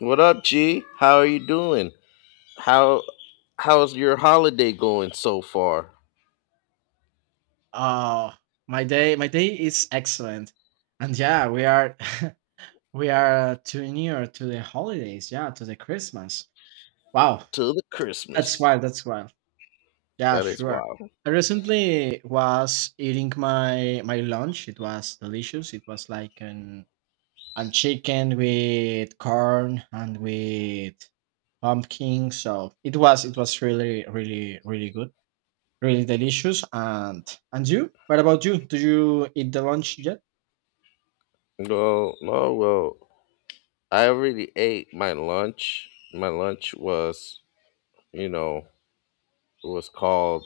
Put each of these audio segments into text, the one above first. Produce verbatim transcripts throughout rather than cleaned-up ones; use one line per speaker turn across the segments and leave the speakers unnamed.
What up, G? How are you doing? How how's your holiday going so far?
Oh, my day, my day is excellent, and yeah, we are, we are too near to the holidays. Yeah, to the Christmas. Wow,
Till the
that's
Christmas.
wild. That's wild. Yeah,
That is
sure.
wild.
I recently was eating my my lunch. It was delicious. It was like an and chicken with corn and with pumpkin. So it was it was really really really good, really delicious. And and you? What about you? Did you eat the lunch yet?
No, no, well, I already ate my lunch. My lunch was, you know, it was called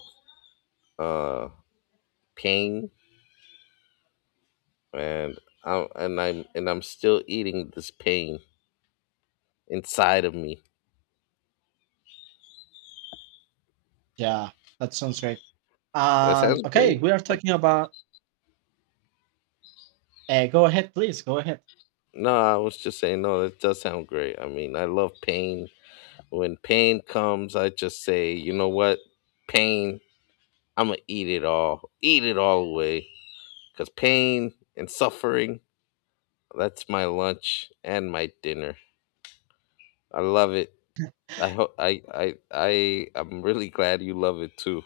uh pain, and I and I'm and I'm still eating this pain inside of me.
Yeah, that sounds great.
That
And
sounds
okay,
great.
we are talking about. Uh, go ahead, please. Go ahead.
No, I was just saying no, that does sound great. I mean, I love pain. When pain comes, I just say, you know what? Pain, I'm going to eat it all. Eat it all away. Because pain and suffering, that's my lunch and my dinner. I love it. I hope I I I I'm really glad you love it too.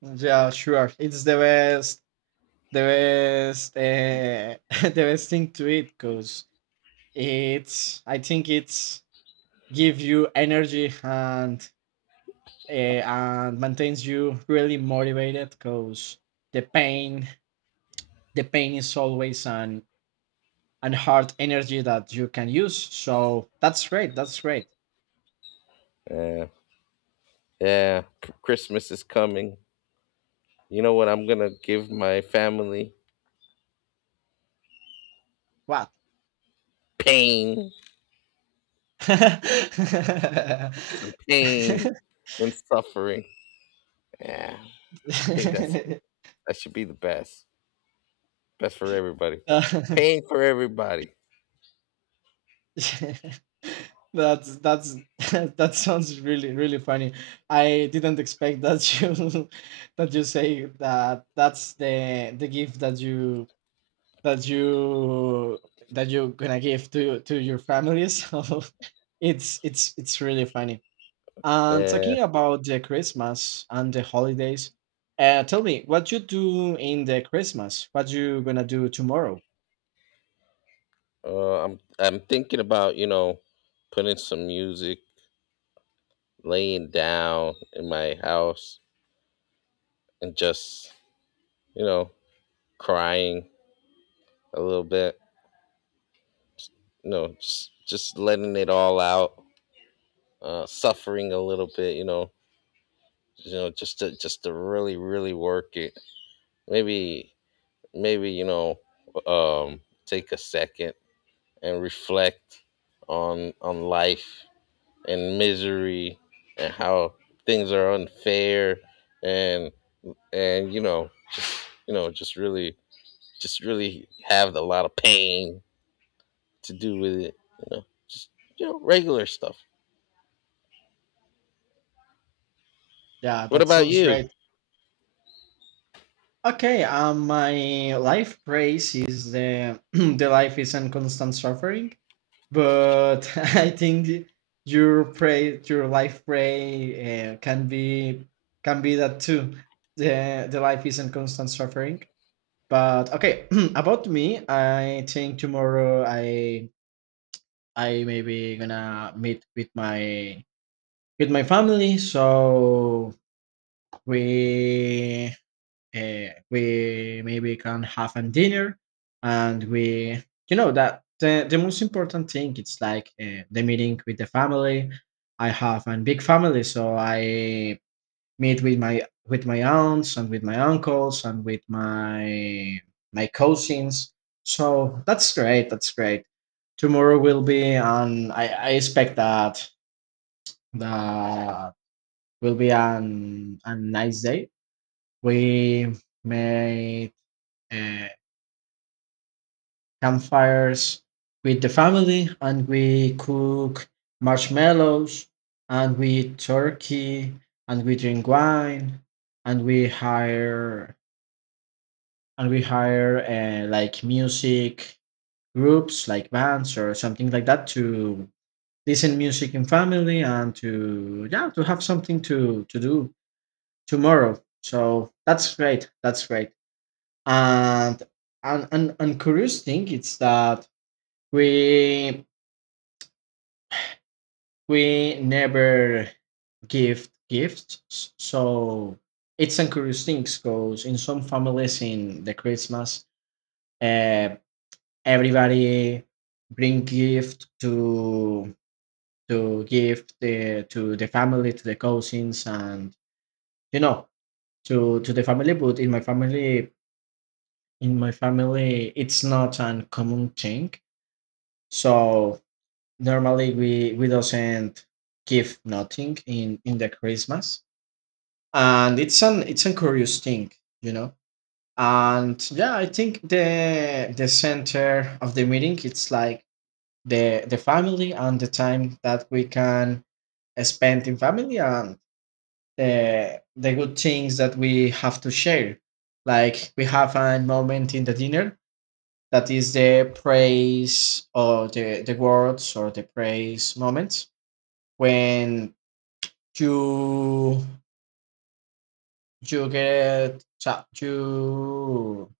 Yeah, sure. It's the best, the best, uh, the best thing to eat because it's. I think it's give you energy and uh, and maintains you really motivated because the pain, the pain is always an and hard energy that you can use. So that's great. That's great.
Yeah, yeah. C- Christmas is coming. You know what? I'm gonna give my family
Wow.
pain, some pain and suffering. Yeah, I think that's that should be the best. Best for everybody. Pain for everybody.
That's that's that sounds really really funny. I didn't expect that you that you say that that's the the gift that you that you that you're gonna give to to your family. So it's it's it's really funny. And
Yeah.
talking about the Christmas and the holidays, uh, tell me what you do in the Christmas. What you gonna do tomorrow?
Uh, I'm I'm thinking about, you know, putting some music, laying down in my house, and just, you know, crying a little bit. You know, just just letting it all out, uh, suffering a little bit, you know. You know, just to just to really, really work it. Maybe maybe, you know, um take a second and reflect on on life and misery and how things are unfair, and and you know, you know just really, just really have a lot of pain to do with it, you know, just, you know, regular stuff.
Yeah,
What
that
about
sounds
you?
great. Okay, um, my life phrase is the the life is a constant suffering, but I think your pray your life pray uh, can be can be that too. The the life is a constant suffering. But okay, about me, I think tomorrow I I maybe gonna meet with my with my family, so we uh, we maybe can have a dinner, and we you know that the, the most important thing it's like uh, the meeting with the family. I have a big family, so I meet with my with my aunts and with my uncles and with my my cousins. So that's great. That's great. Tomorrow will be an I, I expect that that will be an a nice day. We made uh, campfires with the family, and we cook marshmallows, and we eat turkey, and we drink wine, and we hire. And we hire uh, like music groups, like bands or something like that, to listen music in family and to yeah to have something to to do tomorrow. So that's great. That's great. And and and, and curious thing is that we we never give gifts. So it's a curious thing because in some families in the Christmas, uh, everybody bring gift to to give the to the family to the cousins and you know to to the family. But in my family in my family it's not an common thing. So normally we we doesn't give nothing in in the christmas, and it's an it's a curious thing, you know. And yeah, I think the the center of the meeting it's like the the family and the time that we can spend in family and the the good things that we have to share. Like we have a moment in the dinner that is the praise or the, the words or the praise moments when you you get cha- you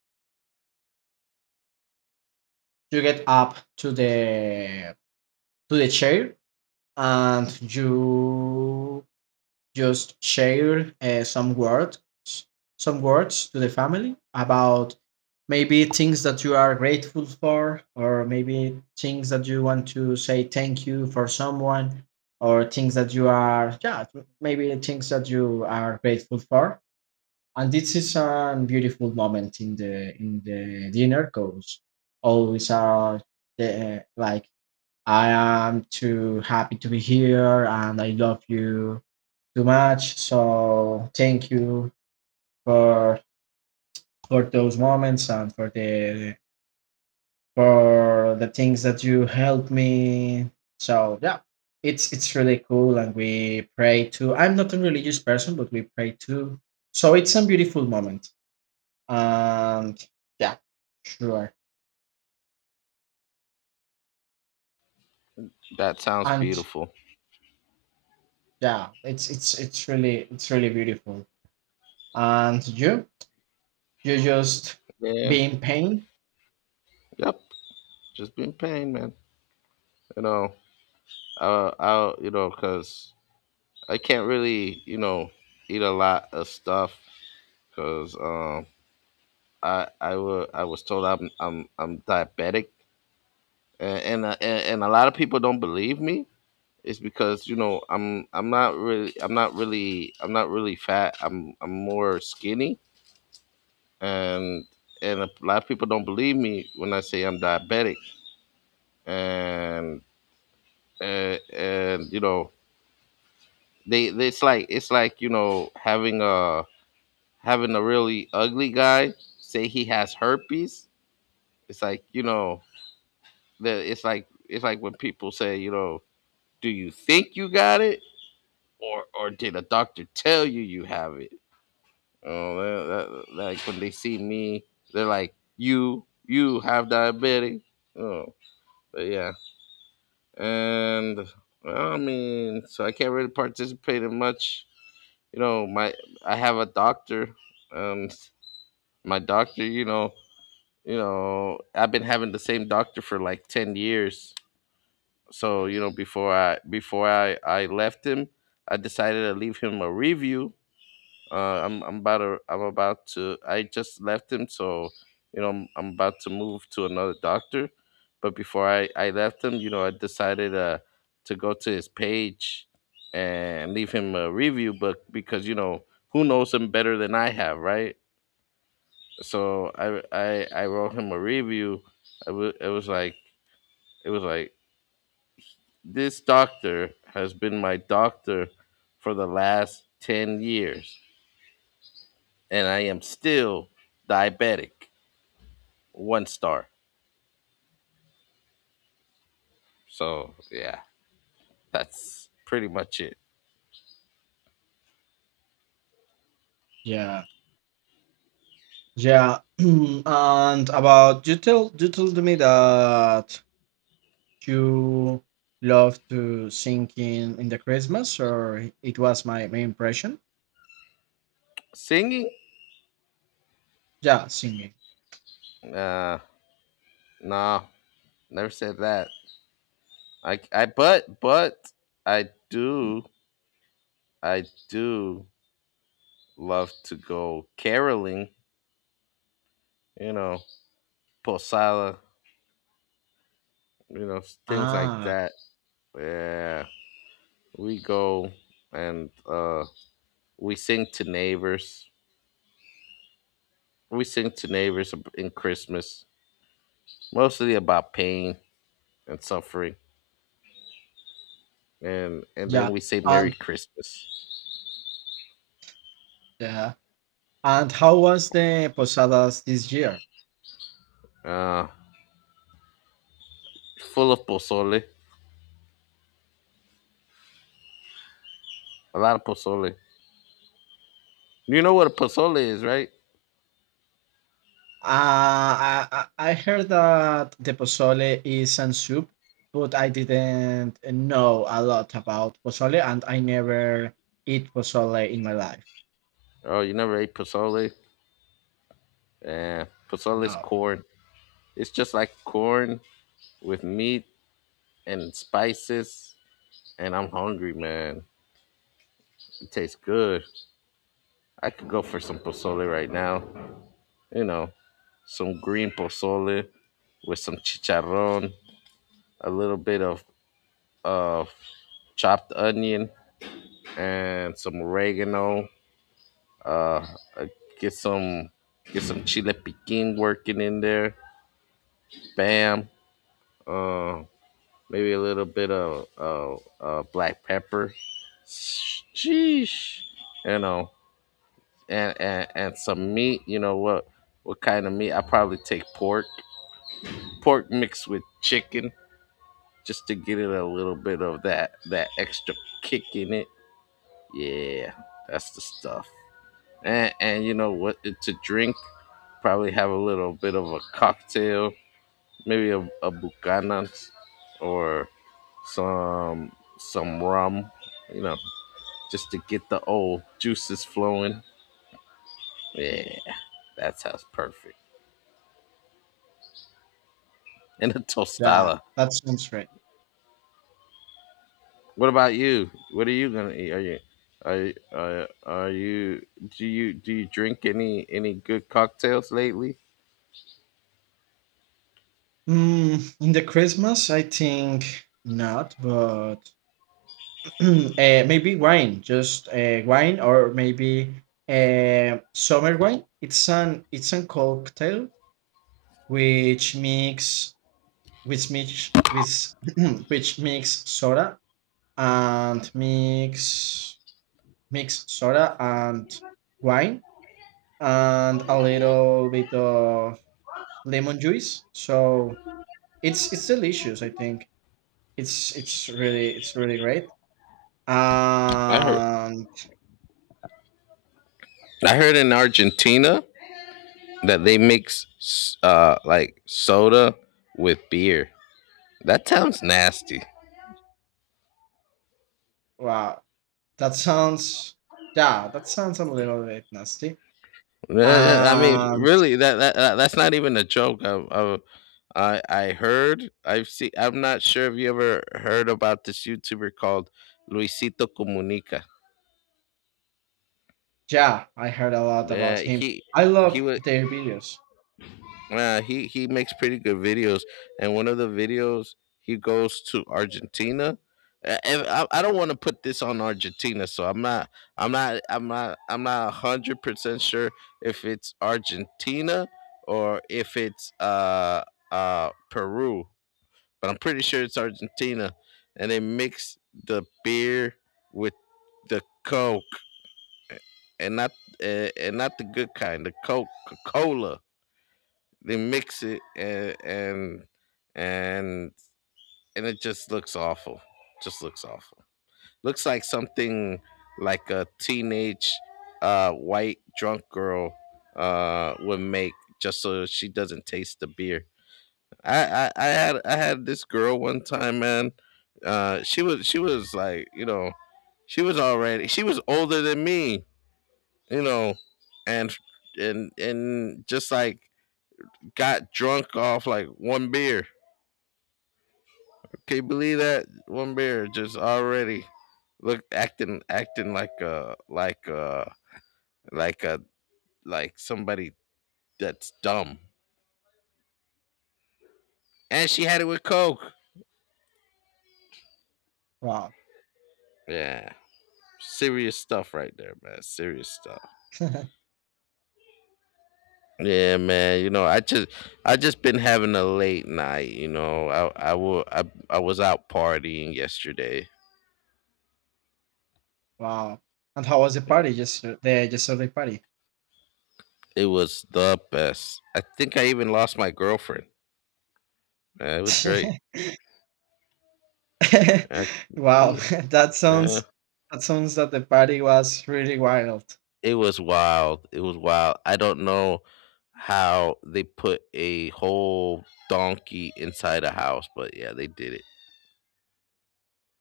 you get up to the to the chair and you just share uh, some words some words to the family about maybe things that you are grateful for or maybe things that you want to say thank you for someone or things that you are yeah maybe things that you are grateful for. And this is a beautiful moment in the in the dinner because always are the like I am too happy to be here and I love you too much. So thank you for for those moments and for the for the things that you helped me. So yeah, it's it's really cool, and we pray too. I'm not a religious person, but we pray too. So it's a beautiful moment, and yeah, sure,
That sounds
and
beautiful.
yeah, it's it's it's really it's really beautiful. And you you just
Yeah.
be in pain.
Yep, just been pain, man. You know, uh I'll, you know, because I can't really, you know, eat a lot of stuff because um I I, wa- I was told I'm I'm I'm diabetic, and and, uh, and and a lot of people don't believe me. It's because, you know, I'm I'm not really I'm not really I'm not really fat. I'm I'm more skinny, and and a lot of people don't believe me when I say I'm diabetic, and uh, and you know, they, they, it's like, it's like you know, having a, having a really ugly guy say he has herpes. It's like, you know, the it's like, it's like when people say, you know, do you think you got it, or or did a doctor tell you you have it? Oh, that, that, like when they see me, they're like, "You, you have diabetes." Oh, but yeah, and well, I mean, so I can't really participate in much. You know, my, I have a doctor, um, my doctor, you know, you know, I've been having the same doctor for like ten years. So you know, before I before I I left him, I decided to leave him a review. Uh, I'm I'm about to I'm about to I just left him, so you know I'm, I'm about to move to another doctor. But before I I left him, you know I decided uh to go to his page and leave him a review, but because you know, who knows him better than I have, right? So I I I wrote him a review. I wa- it was like, it was like this doctor has been my doctor for the last ten years, and I am still diabetic. One star. So yeah, that's pretty much it.
Yeah. Yeah, and about you told you told me that you love to sing in, in the Christmas, or it was my, my impression.
Singing?
Yeah, singing.
Uh, nah, never said that. I, I but but I do, I do love to go caroling. You know, posada. You know, things like
Ah,
that. Yeah, we go, and uh, we sing to neighbors. We sing to neighbors ab- in Christmas, mostly about pain and suffering, and and then
yeah,
we say Merry
and
Christmas.
yeah, and how was the posadas this year?
Uh, Full of pozole, a lot of pozole. You know what a pozole is, right?
Uh, I I I heard that the pozole is a soup, but I didn't know a lot about pozole, and I never eat pozole in my life.
Oh, you never ate pozole? Yeah, pozole is
No.
corn. It's just like corn with meat and spices. And I'm hungry, man. It tastes good. I could go for some pozole right now. You know, some green pozole with some chicharron, a little bit of of chopped onion, and some oregano. Uh, uh, get some, get some chile piquin working in there. Bam. Uh, Maybe a little bit of uh, uh, black pepper. Sheesh. You know, and, and and some meat. You know what? What kind of meat? I probably take pork. Pork mixed with chicken, just to get it a little bit of that that extra kick in it. Yeah, that's the stuff. and and you know what to drink, probably have a little bit of a cocktail, maybe a, a Buchanan's, or some some rum, you know, just to get the old juices flowing. Yeah, that sounds perfect. And a
Yeah,
tostada.
that sounds right.
What about you? What are you gonna eat? Are you are, you- are, are you, do you do you drink any any good cocktails lately?
Mm, in the Christmas, I think not, but uh, maybe wine, just uh, wine, or maybe uh, summer wine. It's an it's a cocktail which mix which mix with which mix soda and mix mix soda and wine and a little bit of lemon juice. So it's it's delicious, I think. It's it's really it's really great.
I heard,
And
i heard in Argentina that they mix s- uh like soda with beer. That sounds nasty.
wow, that sounds yeah, that sounds a little bit nasty.
Uh, uh, I mean,
And
really, that, that that- that's not even a joke. I, I I I heard. I've seen. I'm not sure if you ever heard about this YouTuber called Luisito Comunica.
yeah, I heard a lot about
Yeah,
him.
he
I
he
love
was
their videos.
Uh, he he makes pretty good videos, and one of the videos he goes to Argentina. Uh, and I, I don't want to put this on Argentina, so I'm not I'm not I'm not I'm not a hundred percent sure if it's Argentina, or if it's uh uh Peru, but I'm pretty sure it's Argentina, and they mix the beer with the Coke, and not uh, and not the good kind, the Coca Cola. They mix it, and and and and it just looks awful. Just looks awful. Looks like something like a teenage uh, white drunk girl uh, would make, just so she doesn't taste the beer. I, I, I had I had this girl one time, man. Uh, she was, she was like, you know, she was already, she was older than me, you know, and and and just like got drunk off like one beer. Can you believe that? One bear just already look, acting acting like uh like uh like a, like somebody that's dumb, and she had it with coke.
Wow,
Yeah, serious stuff right there, man. Serious stuff. Yeah, man. You know, I just I just been having a late night. You know, I I will I I was out partying yesterday.
wow. And how was the
Yeah.
party? Just the yesterday party.
It was the best. I think I even lost my girlfriend. Man, it was great. I
Wow,
did,
that
it.
sounds that sounds that the party was really wild.
It was wild. It was wild. I don't know how they put a whole donkey inside a house, but yeah, they did it.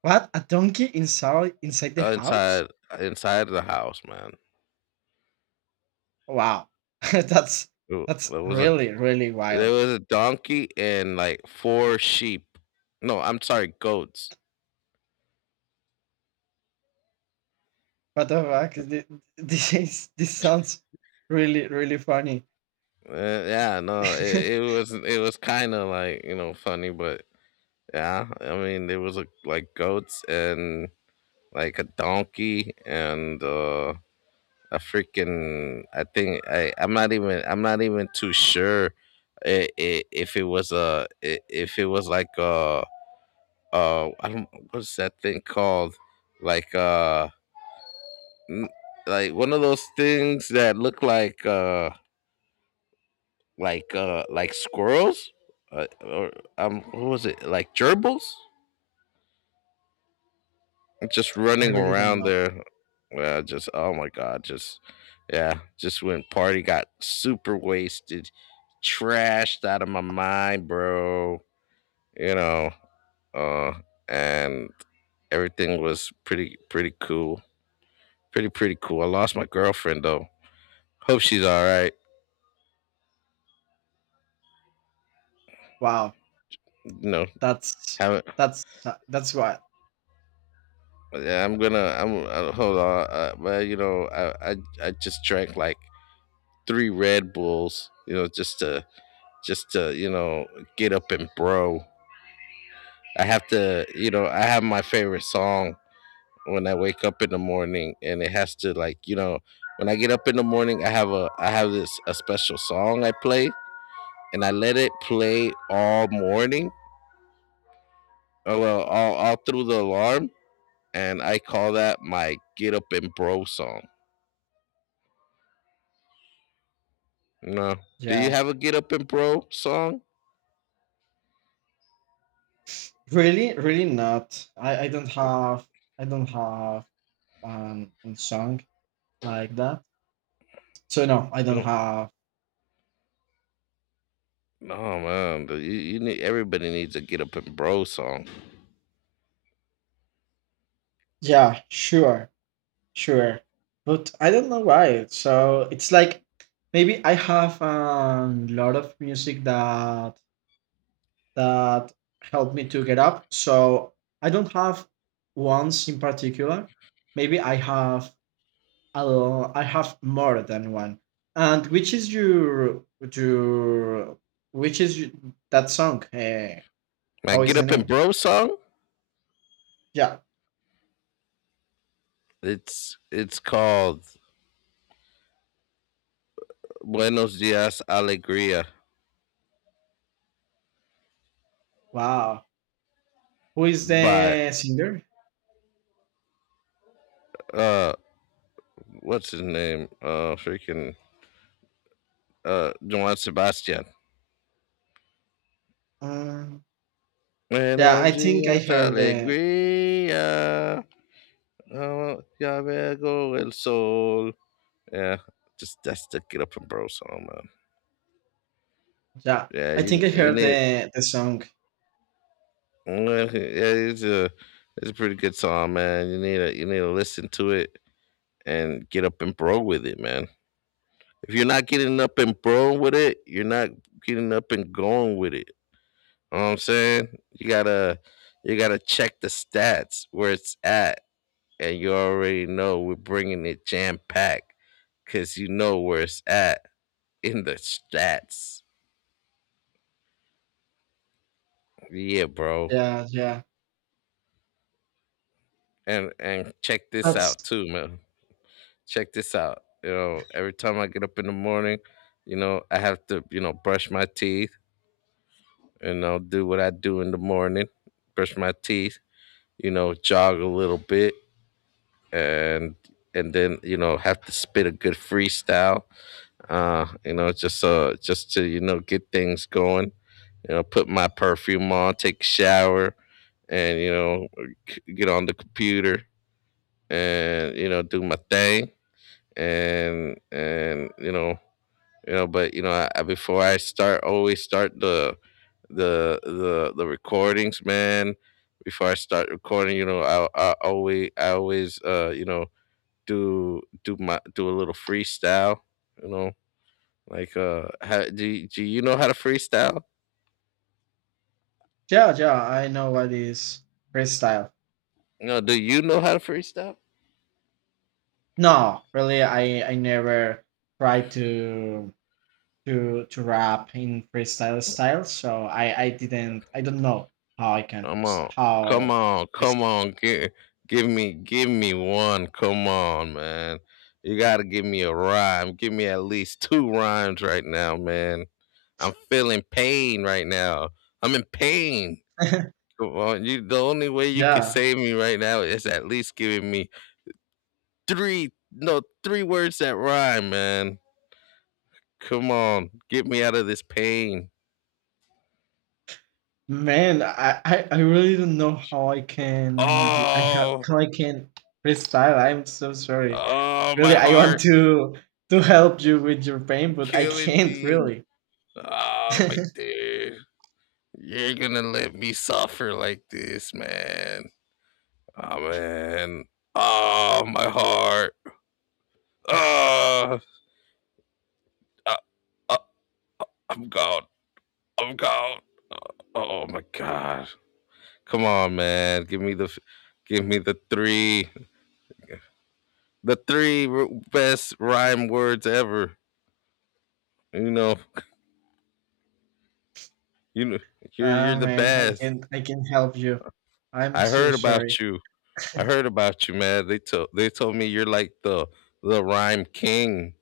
What? A donkey inside inside the
Uh,
house?
inside uh, inside the house, man.
Wow, that's
It
that's
was a
really really
There
wild.
was a donkey and like four sheep. No, I'm sorry, goats.
What the fuck? Th- This is- this sounds really really funny.
Uh, yeah, no, it, it was, it was kind of like, you know, funny, but yeah, I mean, there was a, like goats and like a donkey, and uh a freaking, I think i i'm not even I'm not even too sure i- i- if it was a, i- if it was like uh uh I don't, what's that thing called, like uh n- like one of those things that look like uh like uh like squirrels, uh, or um what was it, like gerbils, just
I
running
really don't
around
know.
there, uh, just, oh my god, just, yeah, just went party, got super wasted, trashed out of my mind, bro. You know, uh, and everything was pretty pretty cool, pretty pretty cool. I lost my girlfriend though. Hope she's all right.
Wow,
You know,
that's
haven't.
that's that's wild.
Yeah, I'm gonna. I'm uh, Hold on. Uh, but you know, I, I I just drank like three Red Bulls. You know, just to, just to, you know, get up and bro. I have to, you know, I have my favorite song when I wake up in the morning, and it has to like, you know, when I get up in the morning, I have a I have this a special song I play, and I let it play all morning, oh, well, all all through the alarm, and I call that my get up and bro song. No, do you
Yeah,
have a get up and bro song?
really really not. I I don't have I don't have um, a song like that. So no, I don't
Don't.
have.
No man, you, you need, everybody needs a get up and bro song.
Yeah, sure. Sure. But I don't know why. So it's like maybe I have a lot of music that that helped me to get up. So I don't have ones in particular. Maybe I have a lo- I have more than one. And which is your your which is y- that song? Eh,
My
how is
get
the
up and
name?
bro song,
Yeah.
it's it's called Buenos Dias Alegria,
Wow. Who is
by
the singer?
uh what's his name? Uh freaking uh Juan Sebastian.
Um, yeah,
Buenos
I think I
Dias
heard the.
Alegria. Oh, ya veo el sol. Yeah, just that's the get up and bro song, man.
Yeah,
Yeah,
I
you
think I
you
heard
need.
the the song.
Mm, yeah, it's a, it's a pretty good song, man. You need to, you need to listen to it and get up and bro with it, man. If you're not getting up and bro with it, you're not getting up and going with it. You know what I'm saying? You gotta you gotta check the stats where it's at, and you already know we're bringing it jam packed, because you know where it's at in the stats. Yeah, bro.
Yeah, yeah.
And and check this out
That's
too, man. Check this out. You know, every time I get up in the morning, you know, I have to, you know, brush my teeth, you know, do what I do in the morning, brush my teeth, you know, jog a little bit and and then, you know, have to spit a good freestyle. Uh, you know, just uh just to, you know, get things going. You know, put my perfume on, take a shower and you know, c- get on the computer and you know, do my thing and and you know, you know but you know I, I- before i start always start the the the the recordings man before i start recording you know i, I always i always uh you know do do my do a little freestyle you know like uh how, do, do you know how to freestyle?
yeah, yeah. I know what is freestyle.
No, do you know how to freestyle?
No, really, I I never tried to to to rap in freestyle style. So I I didn't. I don't know how I can
come on
freestyle.
come
How
on come on, give, give me, give me one, come on, man. You gotta give me a rhyme, give me at least two rhymes right now, man. I'm feeling pain right now. I'm in pain.
freestyle?
Come on, you. The only way you can
Yeah.
save me right now is at least giving me three, no, three words that rhyme, man. Come on, get me out of this pain.
Man, I, I, I really don't know how I can d- I ha-
Oh,
how I can freestyle. I'm so sorry.
oh, my
Really, I want
heart
to to help you with your pain, but I
killing
can't
me.
really.
Oh, my dear, you're gonna let me suffer like this, man. Oh man. Oh, my heart. Oh, I, I, I'm gone. I'm gone. Oh my gosh. Come on, man. Give me the f- give me the three, the three r- best rhyme words ever. You know, you know you're you're
Ah
the
man, I
best.
can I can help you. I'm
I
so
heard
sorry.
about you. I heard about you, man. They told they told me you're like the the rhyme king.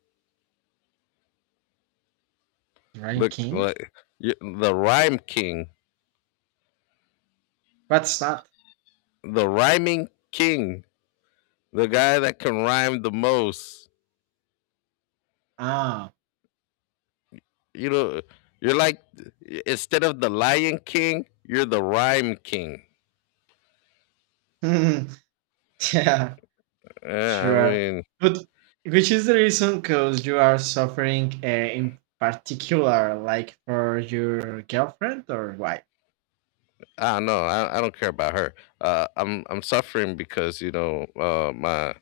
Look
Ranking?
like you're the rhyme king.
What's that?
The rhyming king. The guy that can rhyme the most.
Ah,
You know, you're like, instead of the lion king, you're the rhyme king.
yeah,
Yeah, I
sure.
mean,
But which is the reason? Cause you are suffering uh, in particular, like for your girlfriend or why?
I don't know. I, I don't care about her. Uh, I'm I'm suffering because you know uh, my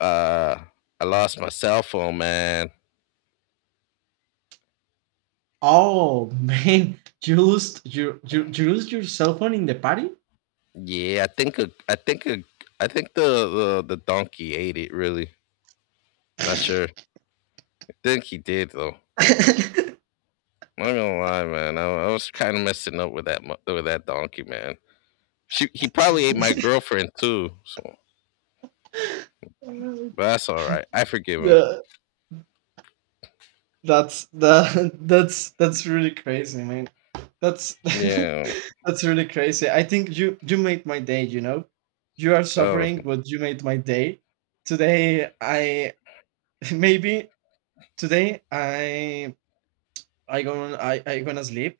uh, I lost my cell phone, man.
Oh man, you lost you you, you lost your cell phone in the party?
Yeah, I think a, I think a, I think the, the the donkey ate it. Really, not sure. I think he did though. I'm not gonna lie, man. I, I was kind of messing up with that mo- with that donkey, man. She he probably ate my girlfriend too. So,
Uh,
but that's all right. I forgive him.
the- that's the that's that's really crazy, man. That's
Yeah.
that's really crazy. I think you you made my day. You know, you are
Oh,
suffering, but you made my day. Today, I maybe today I I gonna I I gonna sleep,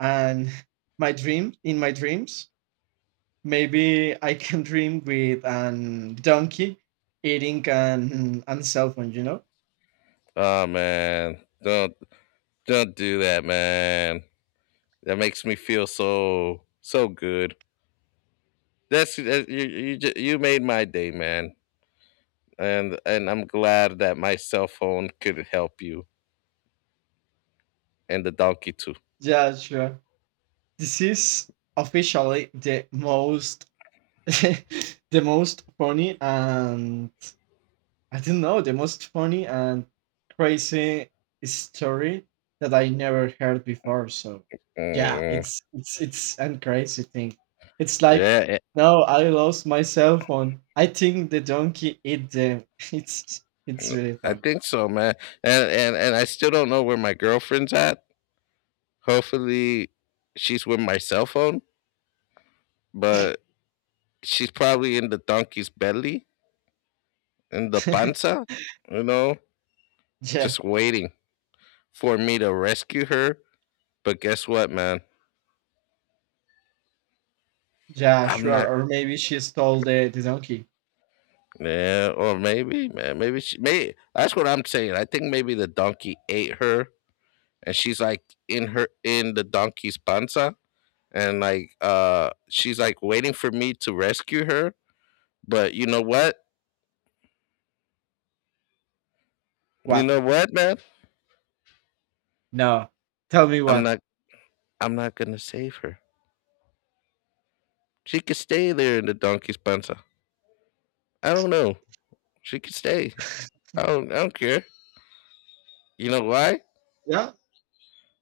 and my dream in my dreams. Maybe I can dream with an donkey eating an and cell phone, you know?
oh man. Don't Don't do that, man. That makes me feel so so good. That's that, you you ju- you made my day, man. And and I'm glad that my cell phone could help you and the donkey too.
Yeah, sure. This is officially the most the most funny and I don't know, the most funny and crazy story that I never heard before. So yeah,
Mm,
it's it's it's and crazy thing. It's like
yeah,
no, I lost my cell phone. I think the donkey ate them. It's it's
eh,
really
I
fun.
think so, man. And and and I still don't know where my girlfriend's at. Hopefully, she's with my cell phone, but she's probably in the donkey's belly, in the panza, you know,
Yeah,
just waiting for me to rescue her. But guess what, man?
yeah,
I'm
sure.
not.
Or maybe she stole the, the donkey.
Yeah, or maybe, man. Maybe she. May that's what I'm saying. I think maybe the donkey ate her, and she's like in her in the donkey's panza, and like uh, she's like waiting for me to rescue her. But you know what? You
What?
know what, man?
No. Tell me
I'm
what.
not. I'm not gonna save her. She could stay there in the donkey's panza. I don't know. She could stay. I don't. I don't care. You know why?
Yeah?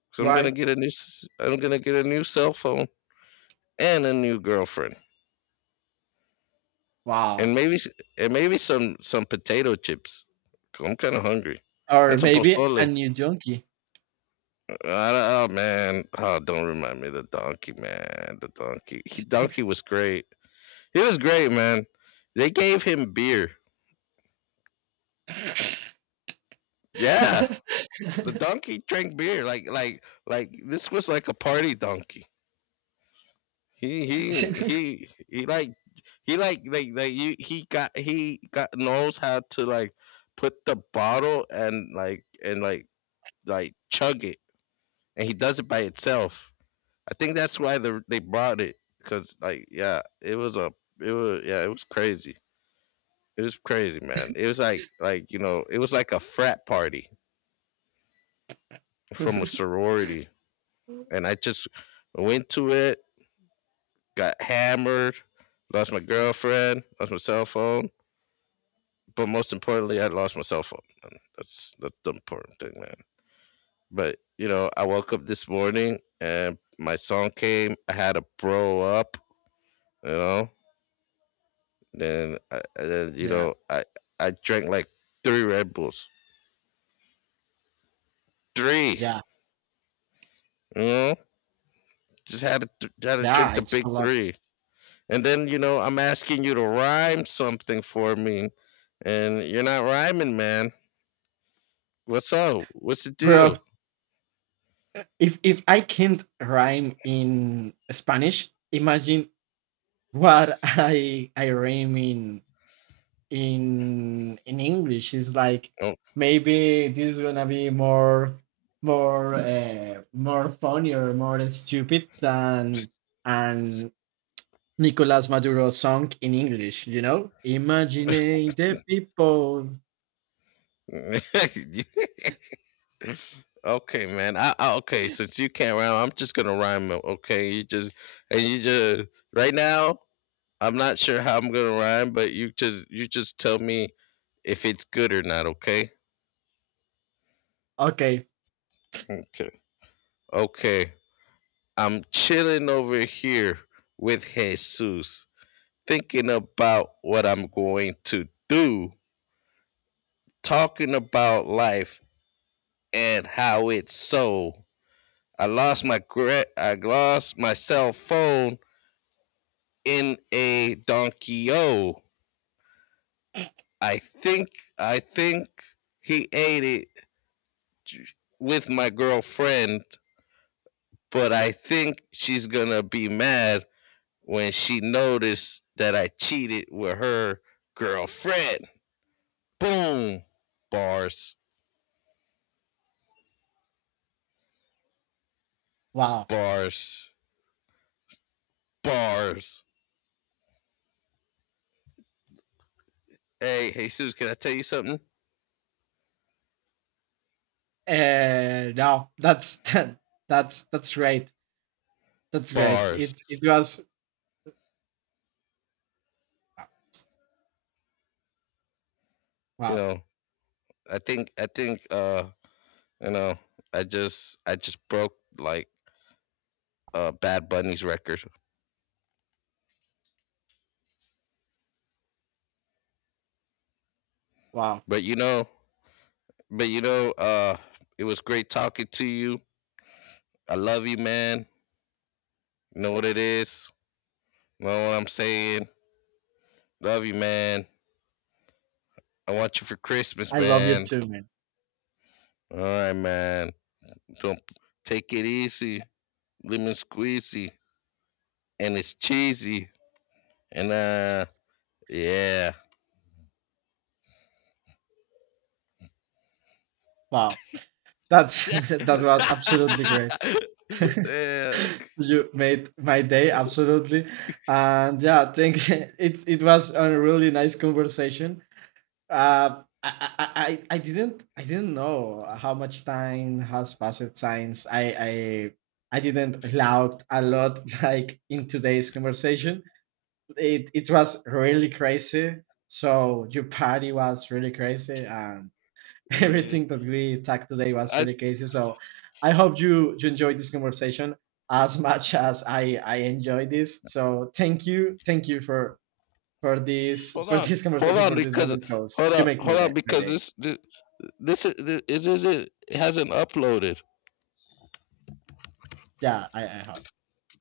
Because I'm gonna
Why?
get a new. s- I'm gonna get a new cell phone and a new girlfriend.
Wow.
and maybe s- and maybe some some potato chips. 'Cause I'm kind of hungry.
Or
And some
maybe a
pozole.
new donkey.
Uh, oh man! Oh, don't remind me of the donkey man. The donkey. He donkey was great. He was great, man. They gave him beer. Yeah, the donkey drank beer. Like like like this was like a party donkey. He he he he like he like like like you he got he got knows how to like put the bottle and like and like like chug it and he does it by itself. I think that's why the, they brought it because like yeah, it was a it was, yeah, it was crazy. It was crazy, man. It was like like you know, it was like a frat party from a sorority, and I just went to it, got hammered, lost my girlfriend, lost my cell phone, but most importantly, I lost my cell phone, man. That's that's the important thing, man. But you know, I woke up this morning and my song came. I had to bro up, you know, then, I, I- then you
Yeah,
know, I I drank like three Red Bulls, three.
yeah,
You know, just had to th- had to drink
yeah,
the
it's a
big
lot.
three. And then you know, I'm asking you to rhyme something for me, and you're not rhyming, man. What's up? What's the
Bro,
deal?
if if I can't rhyme in Spanish, imagine what I I rhyme in in in English. It's like
Oh.
maybe this is gonna be more more uh, more funny or more stupid than an Nicolas Maduro song in English, you know? Imagine the people.
Okay, man. I, I okay. Since you can't rhyme, I'm just gonna rhyme. uh, Okay, you just and you just right now. I'm not sure how I'm gonna rhyme, but you just you just tell me if it's good or not, okay?
Okay,
Okay. Okay. I'm chilling over here with Jesus, thinking about what I'm going to do, talking about life and how it's so. I lost my gra- I lost my cell phone in a donkey o. I think I think he ate it with my girlfriend but I think she's gonna be mad when she noticed that I cheated with her girlfriend. Boom. Bars,
wow.
bars, bars. Hey, hey, Sue, can I tell you something?
Uh, no, that's that's that's great. That's great.
Bars.
It it was
You
wow,
know, I think, I think, uh, you know, I just, I just broke like uh Bad Bunny's record.
wow.
But you know, but you know, uh, it was great talking to you. I love you, man. You know what it is. Know what I'm saying? Love you, man. I want you for Christmas,
I love you
man.
too, man.
All right, man. Don't take it easy. Lemon squeezy. And it's cheesy. And uh yeah.
Wow, that's that was absolutely great.
Yeah.
You made my day absolutely, and yeah, thank it. It was a really nice conversation. Uh, I, I I I didn't I didn't know how much time has passed since I I I didn't loud a lot like in today's conversation. it it was really crazy. So your party was really crazy, and
Mm.
everything that we talked today was
I
really crazy. So I hope you you enjoyed this conversation as much as I I enjoy this. So thank you, thank you for for this
hold
for
on.
this
Hold
conversation
on
for this
because
moment because
hold
you
on.
make me
Hold
day
on
my
because
day.
this this this, this, this, is it hasn't uploaded.
Yeah, I I hope.